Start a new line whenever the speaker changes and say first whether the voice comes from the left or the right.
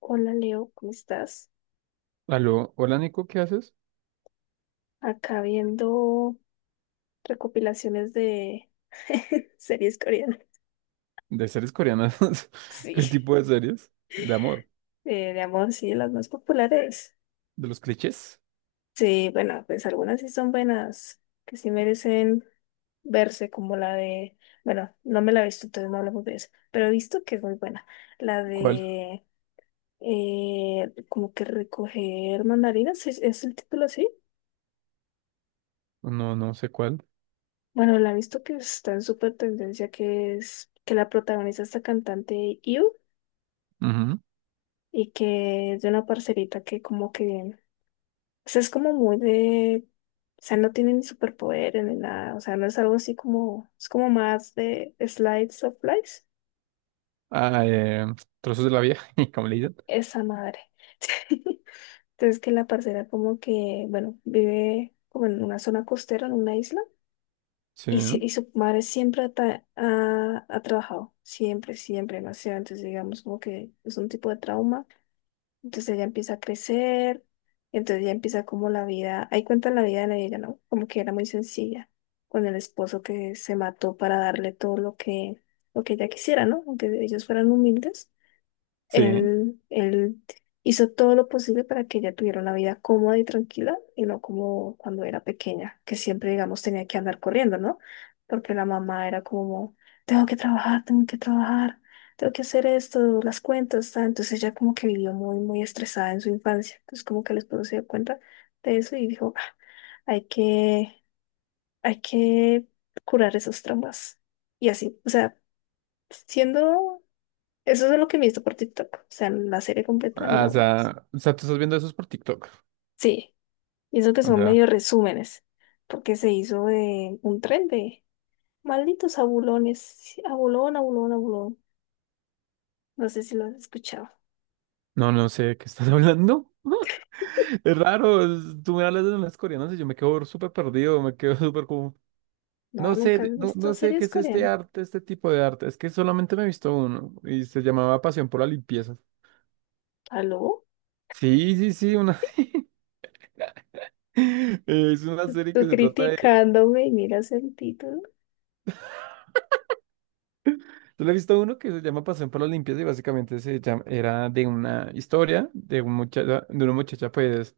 left: Hola Leo, ¿cómo estás?
right: Aló, hola Nico, ¿qué haces?
left: Acá viendo recopilaciones de series coreanas.
right: ¿De series coreanas?
left: Sí,
right: ¿Qué tipo de series? ¿De amor?
left: de amor, sí, las más populares.
right: ¿De los clichés?
left: Sí, bueno, pues algunas sí son buenas, que sí merecen verse, como la de, bueno, no me la he visto, entonces no hablamos de eso, pero he visto que es muy buena. La
right: ¿Cuál?
left: de, como que recoger mandarinas, ¿es el título así?
right: No, no sé cuál.
left: Bueno, la he visto que está en súper tendencia, que es que la protagoniza esta cantante IU,
right: Ujú.
left: y que es de una parcerita que como que, o sea, es como muy de, o sea, no tiene ni superpoderes ni nada, o sea, no es algo así como, es como más de slides of life,
right: Ah, eh, Trozos de la Vida, ¿cómo le dicen?
left: esa madre. Entonces que la parcera como que, bueno, vive como en una zona costera, en una isla,
right: Sí,
left: y, y su madre siempre ha, ha trabajado, siempre, demasiado, entonces digamos como que es un tipo de trauma. Entonces ella empieza a crecer, entonces ya empieza como la vida, ahí cuenta la vida de ella, ¿no? Como que era muy sencilla, con el esposo que se mató para darle todo lo que ella quisiera, ¿no? Aunque ellos fueran humildes.
right: sí.
left: Él hizo todo lo posible para que ella tuviera una vida cómoda y tranquila y no como cuando era pequeña, que siempre, digamos, tenía que andar corriendo, ¿no? Porque la mamá era como, tengo que trabajar, tengo que trabajar, tengo que hacer esto, las cuentas, tal. Entonces ella como que vivió muy, muy estresada en su infancia. Entonces como que el esposo se dio cuenta de eso y dijo, "Ah, hay que, hay que curar esos traumas". Y así, o sea, siendo eso es lo que he visto por TikTok. O sea, la serie completa
right: Ah,
left: no. Es-
right: o sea, tú estás viendo esos por TikTok.
left: sí, y eso que
right: O
left: son
right: sea,
left: medio resúmenes, porque se hizo de un tren de malditos abulones. Sí, abulón, abulón, abulón. No sé si lo has escuchado.
right: no, no sé de qué estás hablando. Es raro, tú me hablas de las coreanas y yo me quedo súper perdido, me quedo súper como...
left: No,
right: No
left: nunca
right: sé,
left: has
right: no,
left: visto
right: no sé qué
left: series
right: es este
left: coreanas.
right: arte, este tipo de arte. Es que solamente me he visto uno y se llamaba Pasión por la Limpieza.
left: ¿Aló?
right: Sí, sí, sí, una... es una serie
left: Tú
right: que se trata de...
left: criticándome y miras el título.
right: Yo le he visto uno que se llama Pasión por las Limpias y básicamente se llama... era de una historia de, una muchacha pues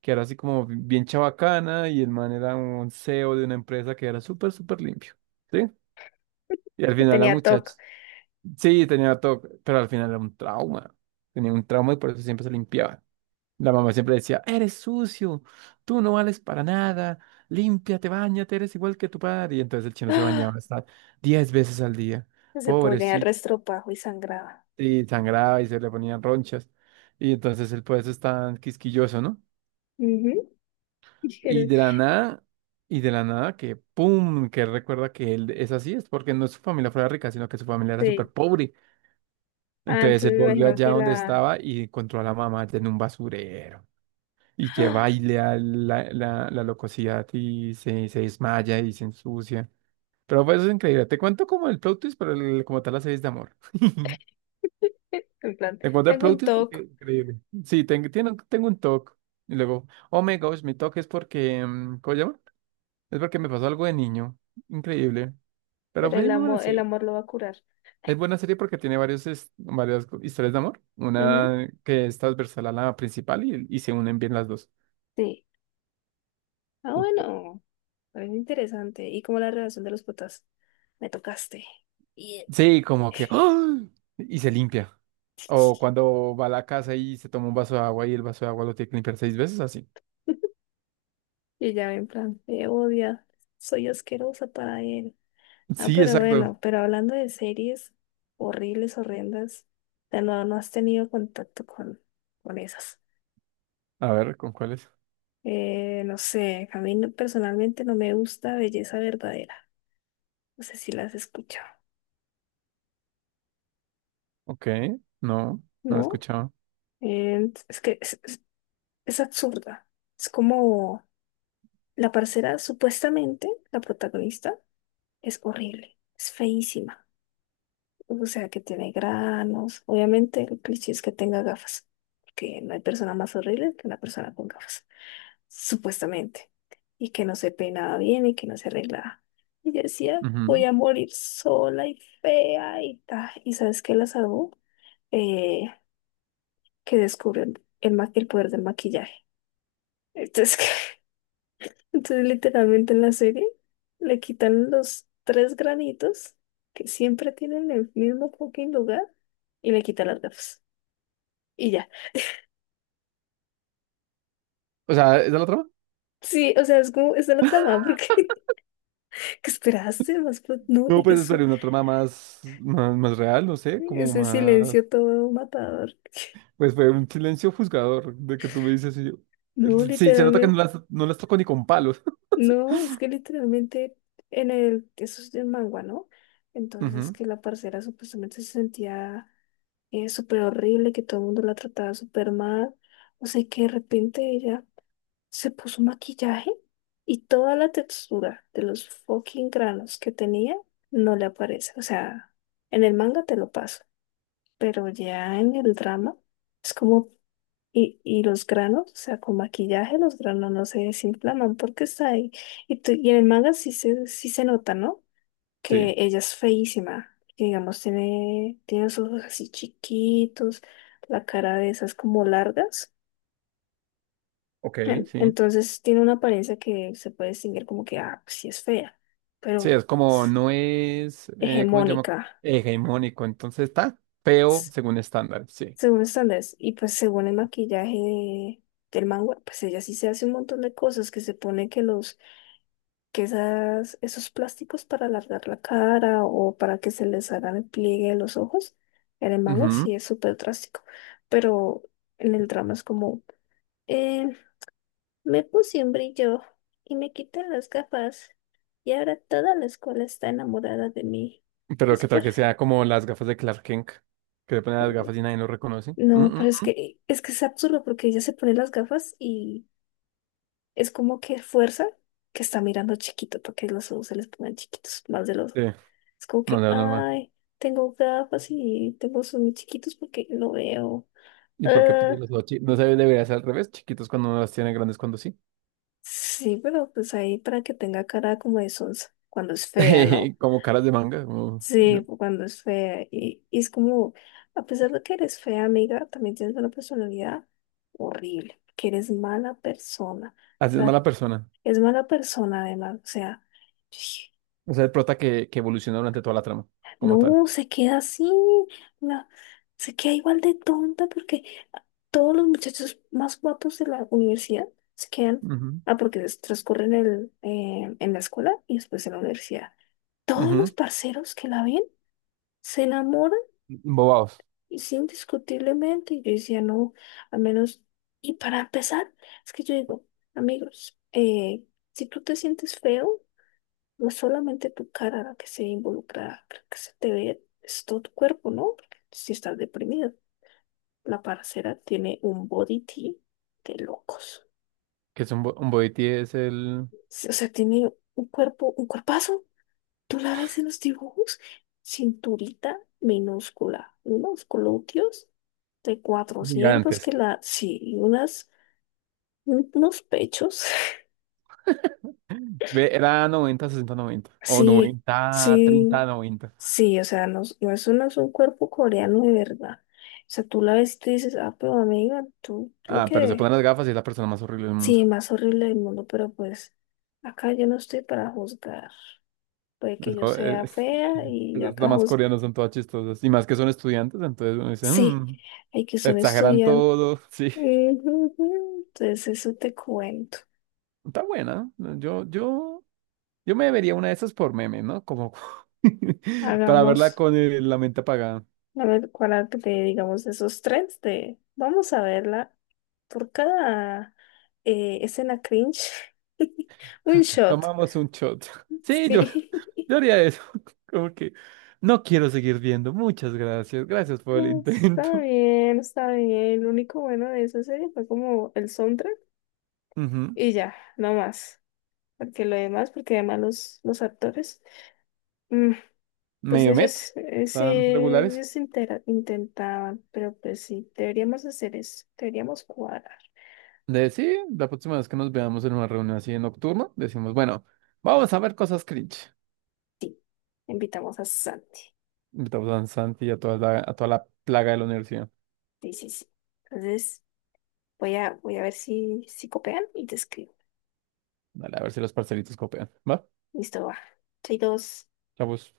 right: que era así como bien chabacana y el man era un CEO de una empresa que era súper, súper limpio, ¿sí? Y al
left: Que
right: final la
left: tenía TOC.
right: muchacha... Sí, tenía todo, pero al final era un trauma. Tenía un trauma y por eso siempre se limpiaba. La mamá siempre decía, eres sucio, tú no vales para nada, límpiate, bañate, eres igual que tu padre. Y entonces el chino se
left: ¡Ah!
right: bañaba hasta 10 veces al día.
left: Se ponía el
right: Pobrecito,
left: restropajo y sangraba.
right: y sangraba y se le ponían ronchas. Y entonces el pues es tan quisquilloso, ¿no?
left: Ujú. Y
right: Y
left: el-
right: de la nada, y de la nada que pum, que él recuerda que él es así, es porque no su familia fuera rica, sino que su familia era súper
left: sí.
right: pobre.
left: Ah,
right: Entonces él
left: entonces me
right: volvió
left: imagino
right: allá
left: que
right: donde
left: la.
right: estaba y encontró a la mamá en un basurero. Y que
left: ¡Ah!
right: baila la locosidad y se desmaya y se ensucia. Pero pues es increíble. Te cuento como el plot twist, pero como tal la serie es de amor.
left: En plan,
right: Te cuento el
left: tengo
right: plot
left: un
right: twist porque
left: TOC.
right: es increíble. Sí, tengo un TOC. Y luego, oh my gosh, mi TOC es porque, ¿cómo se llama? Es porque me pasó algo de niño. Increíble. Pero
left: Pero
right: fue muy buena
left: el
right: serie.
left: amor lo va a curar.
right: Es buena serie porque tiene varios, varias historias de amor.
left: Ujú,
right: Una que es transversal a la principal y se unen bien las dos.
left: sí. Ah, bueno, parece interesante. ¿Y como la relación de los putas? Me tocaste. Y
right: Sí, como que ¡ah! Y se limpia. O cuando va a la casa y se toma un vaso de agua y el vaso de agua lo tiene que limpiar 6 veces, así.
left: y ya en plan, me odia, soy asquerosa para él. Ah,
right: Sí,
left: pero
right: exacto.
left: bueno, pero hablando de series horribles, horrendas, de no, no has tenido contacto con esas.
right: A ver, ¿con cuáles es?
left: No sé, a mí no- personalmente no me gusta Belleza Verdadera. No sé si las has escuchado,
right: Ok, no, no he
left: ¿no?
right: escuchado.
left: Es que es absurda. Es como la parcera, supuestamente, la protagonista, es horrible, es feísima. O sea, que tiene granos. Obviamente, el cliché es que tenga gafas, porque no hay persona más horrible que una persona con gafas, supuestamente. Y que no se peinaba bien y que no se arreglaba. Y yo decía, voy
right: Ujú.
left: a morir sola y fea y tal. ¿Y sabes qué la salvó? Eh, que descubrió el, ma- el poder del maquillaje. Entonces, entonces, literalmente en la serie le quitan los tres granitos que siempre tienen en el mismo fucking lugar y le quitan las gafas. Y ya.
right: O sea, ¿esa es la trama?
left: Sí, o sea, es como, esa es de la trama, porque ¿qué esperaste? Más plot, no,
right: No,
left: y que
right: pues
left: su,
right: esperé una trama más real, no sé, como
left: ese
right: más...
left: silencio todo matador.
right: Pues fue un silencio juzgador de que tú me dices y yo...
left: No,
right: Sí, se nota que
left: literalmente,
right: no las toco ni con palos.
left: no, es que literalmente en el, eso es de mangua, ¿no? Entonces
right: Ujú,
left: que la parcera supuestamente se sentía es súper horrible, que todo el mundo la trataba súper mal. O sea, que de repente ella se puso maquillaje y toda la textura de los fucking granos que tenía no le aparece. O sea, en el manga te lo paso, pero ya en el drama es como, y los granos, o sea, con maquillaje los granos no se desinflaman porque está ahí. Y, tú- y en el manga sí se nota, ¿no?
right: sí,
left: Que ella es feísima, que digamos tiene los ojos así chiquitos, la cara de esas como largas.
right: ok,
left: En-
right: sí.
left: entonces tiene una apariencia que se puede distinguir como que, ah, pues sí es fea,
right: Sí,
left: pero
right: es como,
left: es
right: no es, ¿cómo se llama?
left: hegemónica,
right: Hegemónico, entonces está feo
left: s-
right: según estándar, sí.
left: según estándares. Y pues según el maquillaje de- del manga, pues ella sí se hace un montón de cosas, que se pone que los que esas, esos plásticos para alargar la cara o para que se les hagan el pliegue de los ojos, en el mango
right: Ujú.
left: sí es súper drástico, pero en el drama es como, eh, me puse un brillo y me quité las gafas y ahora toda la escuela está enamorada de mí.
right: Pero
left: Es
right: que tal
left: por-
right: que sea como las gafas de Clark Kent, que se ponen las gafas y nadie lo reconoce. Mm,
left: no, pero
right: mm,
left: es
right: mm.
left: que, es que es absurdo porque ella se pone las gafas y es como que fuerza que está mirando chiquito para que los ojos se les pongan chiquitos, más de los.
right: Sí,
left: Es como
right: no,
left: que,
right: no, no, no.
left: ay, tengo gafas y tengo ojos muy chiquitos porque no veo.
right: ¿Y por qué pues,
left: Ah,
right: los dos no se debería ser al revés? Chiquitos cuando no las tiene, grandes cuando sí.
left: sí, pero pues ahí para que tenga cara como de sonsa, cuando es fea, ¿no?
right: Como caras de manga.
left: Sí, cuando es fea. Y es como, a pesar de que eres fea, amiga, también tienes una personalidad horrible, que eres mala persona.
right: Así es
left: Tra-
right: mala persona.
left: es mala persona además, o sea,
right: O sea, el prota que evoluciona durante toda la trama, como tal.
left: no, se queda así, la- se queda igual de tonta porque todos los muchachos más guapos de la universidad se quedan,
right: Ujú,
left: ah, porque des- transcurren el, en la escuela y después en la universidad. Todos
right: ujú.
left: los parceros que la ven se enamoran
right: Bobaos,
left: y sí, indiscutiblemente. Y yo decía, no, al menos, y para empezar, es que yo digo, amigos, si tú te sientes feo, no es solamente tu cara la que se involucra, la que se te ve, es todo tu cuerpo, ¿no? Porque si estás deprimido, la parcera tiene un body tea de locos.
right: que es un, un boitie es el
left: Sí, o sea, tiene un cuerpo, un cuerpazo. Tú la ves en los dibujos, cinturita minúscula, unos glúteos de 400
right: gigante.
left: que la, sí, y unas, un- unos pechos.
right: Ve, era 90-60-90 o
left: Sí,
right: noventa
left: sí,
right: treinta noventa
left: sí, o sea, no, es- no es, un- no es un cuerpo coreano de verdad. O sea, tú la ves y tú dices, ah, pero amiga, tú lo
right: Ah, pero se ponen
left: que,
right: las gafas y es la persona más horrible del mundo.
left: sí, más horrible del mundo, pero pues acá yo no estoy para juzgar. Puede que yo
right: Eso
left: sea
right: es,
left: fea y yo
right: esas
left: acá
right: damas
left: juzgo.
right: coreanas son todas chistosas. Y más que son estudiantes, entonces uno dice,
left: Sí,
right: "Mm,
left: hay que son
right: exageran
left: estudiantes.
right: todo". Sí,
left: Ujú, entonces, eso te cuento.
right: está buena. ¿No? Yo me vería una de esas por meme, ¿no? Como para verla
left: Hagamos,
right: con la mente apagada.
left: a ver, cuál arte, te digamos, esos tres de, vamos a verla. Por cada escena cringe, un shot.
right: Tomamos un shot. Sí,
left: Sí,
right: yo haría eso. Como que no quiero seguir viendo. Muchas gracias. Gracias por el
left: no, está
right: intento.
left: bien, está bien. Lo único bueno de esa serie fue como el soundtrack
right: Ujú.
left: y ya, no más. Porque lo demás, porque además los actores, mm, pues
right: Medio met,
left: ellos, sí,
right: tan regulares.
left: ellos intentaban, pero pues sí, deberíamos hacer eso, deberíamos cuadrar.
right: De sí, la próxima vez que nos veamos en una reunión así nocturna, decimos, bueno, vamos a ver cosas cringe.
left: Invitamos a Santi.
right: Invitamos a Santi y a a toda la plaga de la universidad.
left: Sí, sí, sí. Entonces, voy a, voy a ver si, si copian y te escribo.
right: Dale, a ver si los parcelitos copian. ¿Va?
left: Listo, va. Soy dos.
right: Chavos.